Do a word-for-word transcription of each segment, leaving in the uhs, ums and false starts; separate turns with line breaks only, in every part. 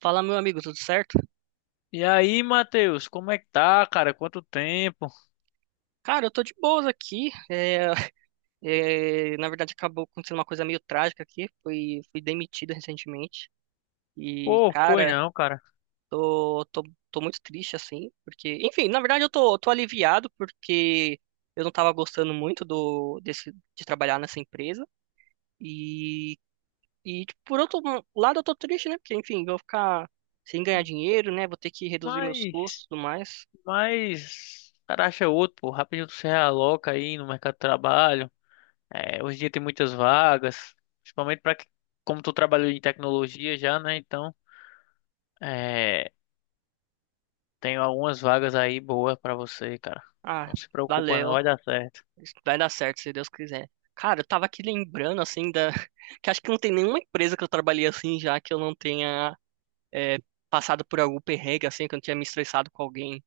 Fala, meu amigo, tudo certo?
E aí, Matheus, como é que tá, cara? Quanto tempo?
Cara, eu tô de boas aqui. É, é, na verdade, acabou acontecendo uma coisa meio trágica aqui. Fui, fui demitido recentemente. E,
Pô, foi
cara,
não, cara.
tô, tô, tô muito triste, assim. Porque, enfim, na verdade, eu tô, tô aliviado porque eu não tava gostando muito do, desse, de trabalhar nessa empresa. E, e, tipo, por outro lado, eu tô triste, né? Porque, enfim, vou ficar sem ganhar dinheiro, né? Vou ter que reduzir meus custos
Mas,
e tudo mais.
mas, o cara acha outro, pô. Rapidinho tu se realoca aí no mercado de trabalho. É, hoje em dia tem muitas vagas, principalmente pra que, como tu trabalhou em tecnologia já, né? Então, é, tem algumas vagas aí boas pra você, cara.
Ah,
Não se preocupa, não,
valeu.
vai dar certo.
Isso vai dar certo, se Deus quiser. Cara, eu tava aqui lembrando, assim, da... que acho que não tem nenhuma empresa que eu trabalhei assim já que eu não tenha é, passado por algum perrengue, assim, que eu não tinha me estressado com alguém.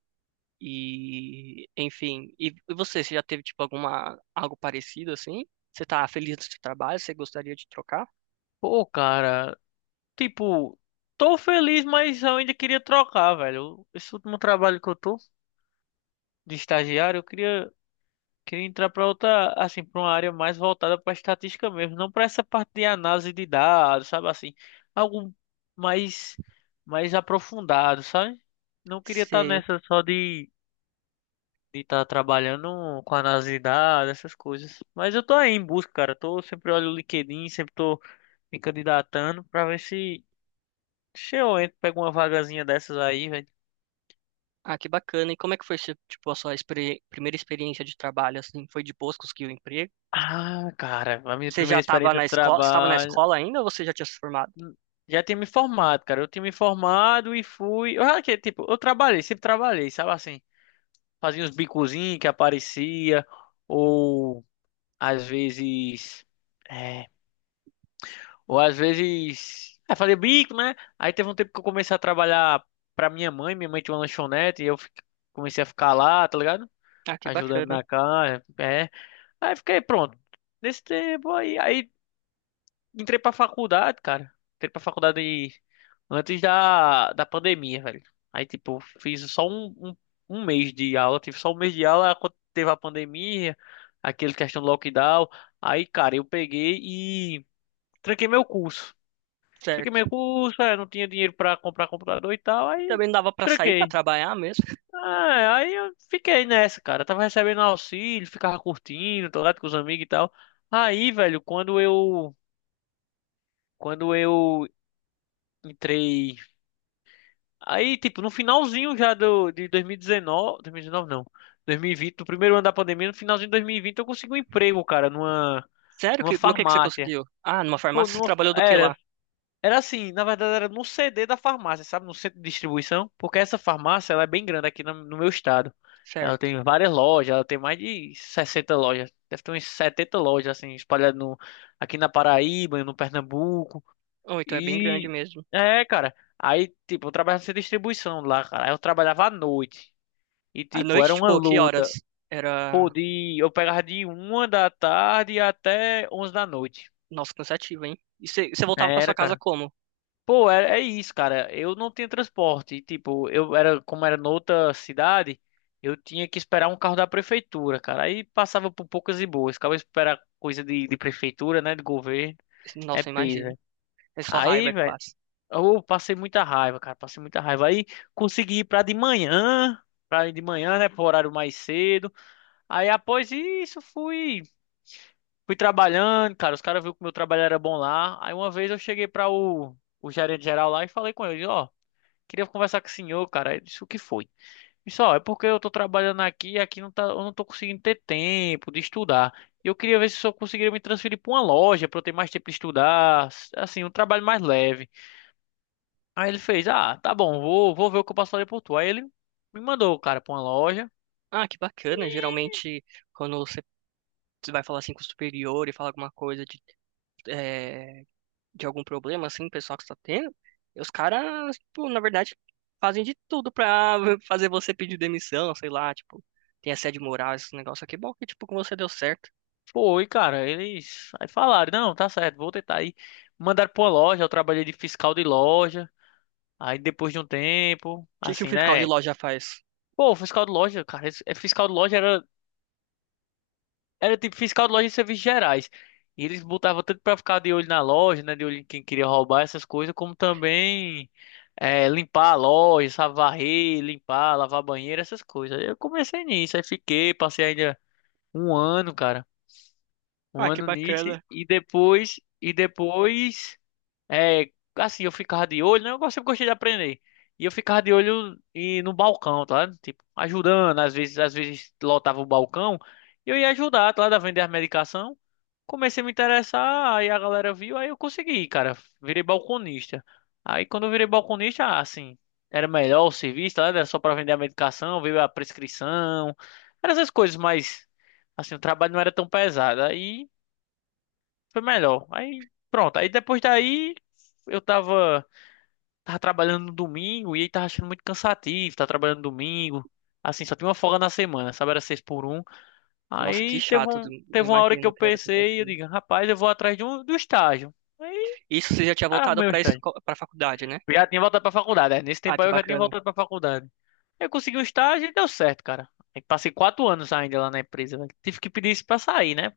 E, enfim. E e você, você já teve, tipo, alguma... algo parecido, assim? Você tá feliz do seu trabalho? Você gostaria de trocar?
Pô, cara, tipo, tô feliz, mas eu ainda queria trocar, velho. Esse último trabalho que eu tô de estagiário, eu queria. Queria entrar para outra, assim, para uma área mais voltada para estatística mesmo, não para essa parte de análise de dados, sabe assim, algo mais mais aprofundado, sabe? Não queria estar
Sei.
nessa só de de estar trabalhando com análise de dados, essas coisas. Mas eu tô aí em busca, cara. Tô sempre olho o LinkedIn, sempre tô me candidatando para ver se se eu entro, pego uma vagazinha dessas aí, velho.
Ah, que bacana. E como é que foi, tipo, a sua experi- primeira experiência de trabalho, assim? Foi de boas, conseguiu o emprego?
Ah, cara, a minha
Você já
primeira
estava
experiência
na
de
escola, estava na
trabalho.
escola ainda ou você já tinha se formado?
Já tinha me formado, cara. Eu tinha me formado e fui. Eu, já que, tipo, eu trabalhei, sempre trabalhei, sabe assim? Fazia uns bicozinhos que aparecia, ou às vezes. É, ou às vezes. É, fazia bico, né? Aí teve um tempo que eu comecei a trabalhar pra minha mãe. Minha mãe tinha uma lanchonete e eu fi- comecei a ficar lá, tá ligado?
Ah, que
Ajudando
bacana.
na casa. É. Aí fiquei pronto. Nesse tempo aí. Aí entrei pra faculdade, cara. Entrei pra faculdade antes da, da pandemia, velho. Aí, tipo, fiz só um, um, um mês de aula. Tive só um mês de aula quando teve a pandemia, aquele questão do lockdown. Aí, cara, eu peguei e tranquei meu curso. Tranquei meu
Certo.
curso, é, não tinha dinheiro pra comprar computador e tal,
E
aí
também dava para sair para
tranquei.
trabalhar mesmo?
Ah, aí eu fiquei nessa, cara. Tava recebendo auxílio, ficava curtindo, tô lá com os amigos e tal. Aí, velho, quando eu, quando eu entrei. Aí, tipo, no finalzinho já do, de dois mil e dezenove, dois mil e dezenove não, dois mil e vinte, do primeiro ano da pandemia, no finalzinho de dois mil e vinte eu consegui um emprego, cara, numa,
Sério?
numa
Que, no que que você
farmácia.
conseguiu? Ah, numa
Pô,
farmácia você
numa,
trabalhou do que
era,
lá?
era assim, na verdade era no C D da farmácia, sabe, no centro de distribuição, porque essa farmácia, ela é bem grande aqui no, no meu estado. Ela
Certo.
tem várias lojas, ela tem mais de sessenta lojas, deve ter umas setenta lojas, assim, espalhadas no, aqui na Paraíba, no Pernambuco,
Oh, então é bem grande
e
mesmo.
é, cara. Aí, tipo, eu trabalhava nessa distribuição lá, cara. Aí eu trabalhava à noite. E,
À
tipo, era
noite,
uma
tipo, que
luta.
horas?
Pô,
Era.
de... eu pegava de uma da tarde até onze da noite.
Nossa, cansativo, hein? E você você voltava para sua
Era,
casa
cara.
como?
Pô, é, é isso, cara. Eu não tinha transporte. E, tipo, eu era, como era noutra cidade, eu tinha que esperar um carro da prefeitura, cara. Aí passava por poucas e boas. Ficava esperar coisa de, de prefeitura, né? De governo. É
Nossa, eu
peso, né?
imagino. É só
Aí,
raiva que
velho.
passa.
Eu passei muita raiva, cara, passei muita raiva. Aí consegui ir pra de manhã, pra ir de manhã, né, pro horário mais cedo. Aí após isso fui fui trabalhando, cara, os caras viram que o meu trabalho era bom lá. Aí uma vez eu cheguei pra o, o gerente geral lá e falei com ele, ó, queria conversar com o senhor, cara. Ele disse, o que foi? Isso, ó, é porque eu tô trabalhando aqui e aqui não tá, eu não tô conseguindo ter tempo de estudar. E eu queria ver se o senhor conseguiria me transferir pra uma loja pra eu ter mais tempo de estudar, assim, um trabalho mais leve. Aí ele fez, ah, tá bom, vou, vou ver o que eu posso fazer por tu. Aí ele me mandou, cara, pra uma loja.
Ah, que bacana.
E
Geralmente, quando você você vai falar assim com o superior e falar alguma coisa de, eh, de algum problema, assim, pessoal que está tendo, e os caras, tipo, na verdade, fazem de tudo pra fazer você pedir demissão, sei lá, tipo, tem assédio moral, esse negócio aqui. Bom, que, tipo, com você deu certo. O
foi, cara, eles aí falaram, não, tá certo, vou tentar aí. Mandaram pra uma loja, eu trabalhei de fiscal de loja. Aí depois de um tempo,
que que o
assim,
fiscal de
né?
loja faz?
Pô, fiscal de loja, cara, esse- é, fiscal de loja era. Era tipo fiscal de loja e serviços gerais. E eles botavam tanto pra ficar de olho na loja, né? De olho em quem queria roubar essas coisas, como também eh, limpar a loja, sabe, varrer, limpar, lavar banheiro, essas coisas. Aí eu comecei nisso, aí fiquei, passei ainda um ano, cara. Um
Ah, que
ano nisso.
bacana.
E depois, e depois é, assim, eu ficava de olho, né? Eu gosto- sempre gostei de aprender. E eu ficava de olho e no balcão, tá ligado? Tipo, ajudando, às vezes, às vezes lotava o balcão, e eu ia ajudar, tá ligado? A vender a medicação. Comecei a me interessar, aí a galera viu, aí eu consegui, cara. Virei balconista. Aí quando eu virei balconista, ah, assim, era melhor o serviço, tá ligado? Era só pra vender a medicação, veio a prescrição, eram essas coisas, mas assim, o trabalho não era tão pesado. Aí foi melhor. Aí, pronto. Aí depois daí, eu tava, tava trabalhando no domingo e aí tava achando muito cansativo. Tava trabalhando no domingo. Assim, só tinha uma folga na semana, sabe? Era seis por um.
Nossa, que
Aí teve,
chato,
um,
eu
teve uma hora que
imagino
eu
que era
pensei, eu
cansativo.
digo, rapaz, eu vou atrás de um, do estágio. Aí
Isso você já tinha voltado
arrumei o
pra,
estágio.
esco- pra faculdade, né?
Eu já tinha voltado pra faculdade, né? Nesse
Ah,
tempo
que
aí eu já tinha
bacana.
voltado pra faculdade. Eu consegui um estágio e deu certo, cara. Aí passei quatro anos ainda lá na empresa, velho. Tive que pedir isso pra sair, né?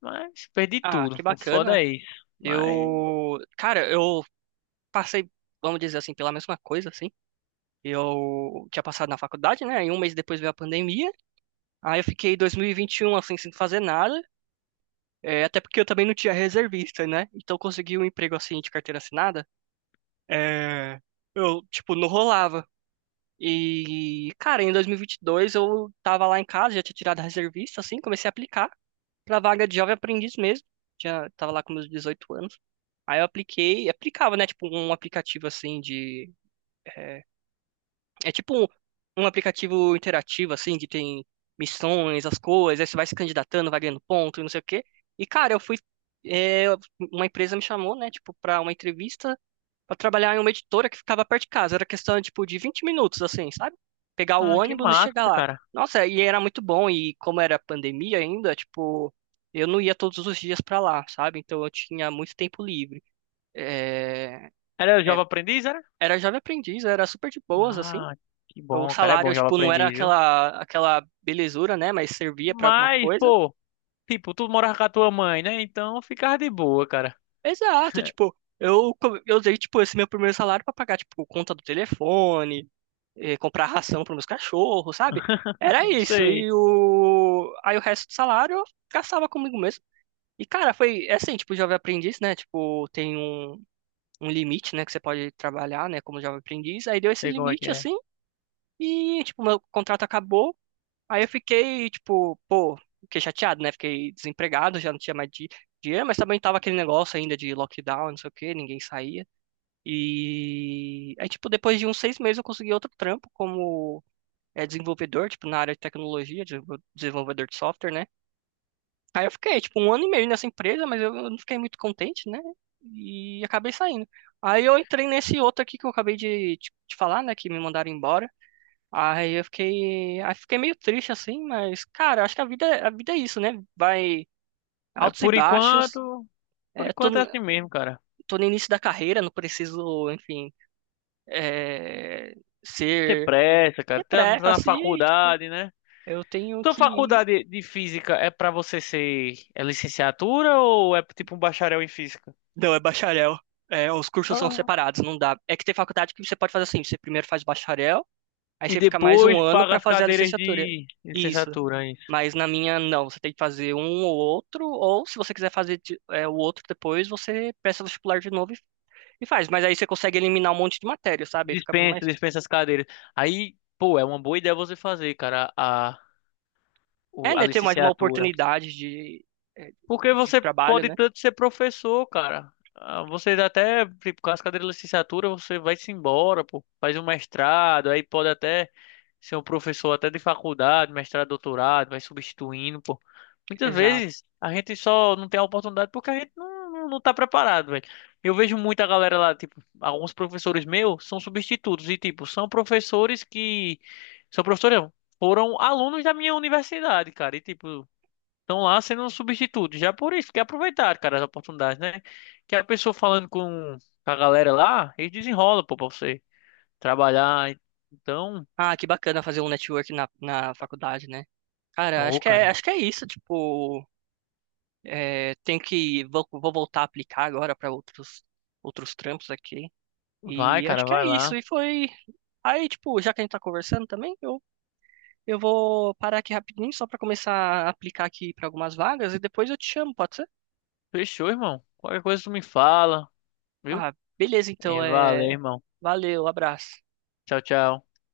Mas perdi
Ah,
tudo.
que
O foda
bacana.
é isso. Mas
Eu, cara, eu passei, vamos dizer assim, pela mesma coisa, assim. Eu tinha passado na faculdade, né? E um mês depois veio a pandemia. Aí eu fiquei dois mil e vinte e um assim sem fazer nada, é, até porque eu também não tinha reservista, né? Então eu consegui um emprego assim de carteira assinada, é, eu tipo não rolava. E cara, em dois mil e vinte e dois eu tava lá em casa, já tinha tirado a reservista assim, comecei a aplicar pra vaga de jovem aprendiz mesmo. Já tava lá com meus dezoito anos. Aí eu apliquei, aplicava, né, tipo um aplicativo assim de é, É tipo um, um aplicativo interativo, assim, que tem missões, as coisas, aí você vai se candidatando, vai ganhando ponto e não sei o quê. E, cara, eu fui. é, uma empresa me chamou, né, tipo, pra uma entrevista pra trabalhar em uma editora que ficava perto de casa. Era questão, tipo, de vinte minutos, assim, sabe? Pegar o
ah, que
ônibus e
massa,
chegar lá.
cara.
Nossa, e era muito bom, e como era pandemia ainda, tipo, eu não ia todos os dias pra lá, sabe? Então eu tinha muito tempo livre. É,
Era
é,
Jovem Aprendiz, era?
era jovem aprendiz, era super de boas, assim.
Ah, que
O
bom, cara. É bom
salário,
Jovem
tipo, não era
Aprendiz, viu?
aquela, aquela belezura, né? Mas servia pra alguma
Mas,
coisa.
pô, tipo, tu morava com a tua mãe, né? Então ficava de boa, cara.
Exato, tipo, eu, co- eu usei, tipo, esse meu primeiro salário pra pagar, tipo, conta do telefone, eh, comprar ração pros meus cachorros, sabe? Era
Não
isso.
sei,
E o... Aí o resto do salário eu gastava comigo mesmo. E, cara, foi é assim, tipo, jovem aprendiz, né? Tipo, tem um, um limite, né? Que você pode trabalhar, né? Como jovem aprendiz. Aí deu esse
sei como é que
limite,
é.
assim, e, tipo, meu contrato acabou. Aí eu fiquei, tipo, pô, fiquei chateado, né? Fiquei desempregado, já não tinha mais di- dinheiro, mas também tava aquele negócio ainda de lockdown, não sei o quê, ninguém saía. E aí, tipo, depois de uns seis meses eu consegui outro trampo como é, desenvolvedor, tipo, na área de tecnologia, desenvol- desenvolvedor de software, né? Aí eu fiquei, tipo, um ano e meio nessa empresa, mas eu eu não fiquei muito contente, né? E acabei saindo. Aí eu entrei nesse outro aqui que eu acabei de te te falar, né? Que me mandaram embora. Aí eu fiquei, aí fiquei meio triste assim, mas cara, acho que a vida, a vida é isso, né? Vai
Aí,
altos e
por
baixos.
enquanto, por
É, tô,
enquanto é assim mesmo, cara.
tô no início da carreira, não preciso, enfim, é,
Tem
ser
pressa, cara. Tá, tá
depressa
na
assim, tipo,
faculdade, né?
eu tenho
Tua
que.
faculdade de física é pra você ser é licenciatura ou é tipo um bacharel em física?
Não, é bacharel. É, os cursos são
Ah,
separados, não dá. É que tem faculdade que você pode fazer assim, você primeiro faz bacharel, aí
e
você fica mais
depois
um ano
paga
pra
as
fazer a
cadeiras de
licenciatura. Isso.
licenciatura.
Mas na minha, não. Você tem que fazer um ou outro, ou se você quiser fazer de- é, o outro depois, você presta vestibular de novo e, e faz. Mas aí você consegue eliminar um monte de matéria, sabe? Aí fica bem
Dispensa,
mais.
dispensa as cadeiras. Aí, pô, é uma boa ideia você fazer, cara, a,
É,
o- a
né? Ter mais uma
licenciatura.
oportunidade de, é,
Porque
de
você
trabalho,
pode
né?
tanto ser professor, cara. Ah, você até, tipo, com as cadeiras de licenciatura, você vai-se embora, pô. Faz um mestrado, aí pode até ser um professor até de faculdade, mestrado, doutorado, vai substituindo, pô. Muitas
Exato.
vezes a gente só não tem a oportunidade porque a gente não, não, não tá preparado, velho. Eu vejo muita galera lá, tipo, alguns professores meus são substitutos e, tipo, são professores que... São professores, não, foram alunos da minha universidade, cara, e, tipo... Estão lá sendo um substituto, já por isso, que aproveitar, cara, as oportunidades, né? Que a pessoa falando com a galera lá, eles desenrolam, pô, pra você trabalhar. Então,
Ah, que bacana fazer um network na, na faculdade, né? Cara, acho
ô,
que é,
cara,
acho que é isso. Tipo, é, tem que. Vou, vou voltar a aplicar agora para outros, outros trampos aqui.
vai,
E acho
cara,
que é
vai lá.
isso. E foi. Aí, tipo, já que a gente tá conversando também, eu Eu vou parar aqui rapidinho só para começar a aplicar aqui para algumas vagas e depois eu te chamo, pode ser?
Fechou, irmão. Qualquer coisa tu me fala, viu?
Ah, beleza, então
E valeu,
é.
irmão.
Valeu, abraço.
Tchau, tchau.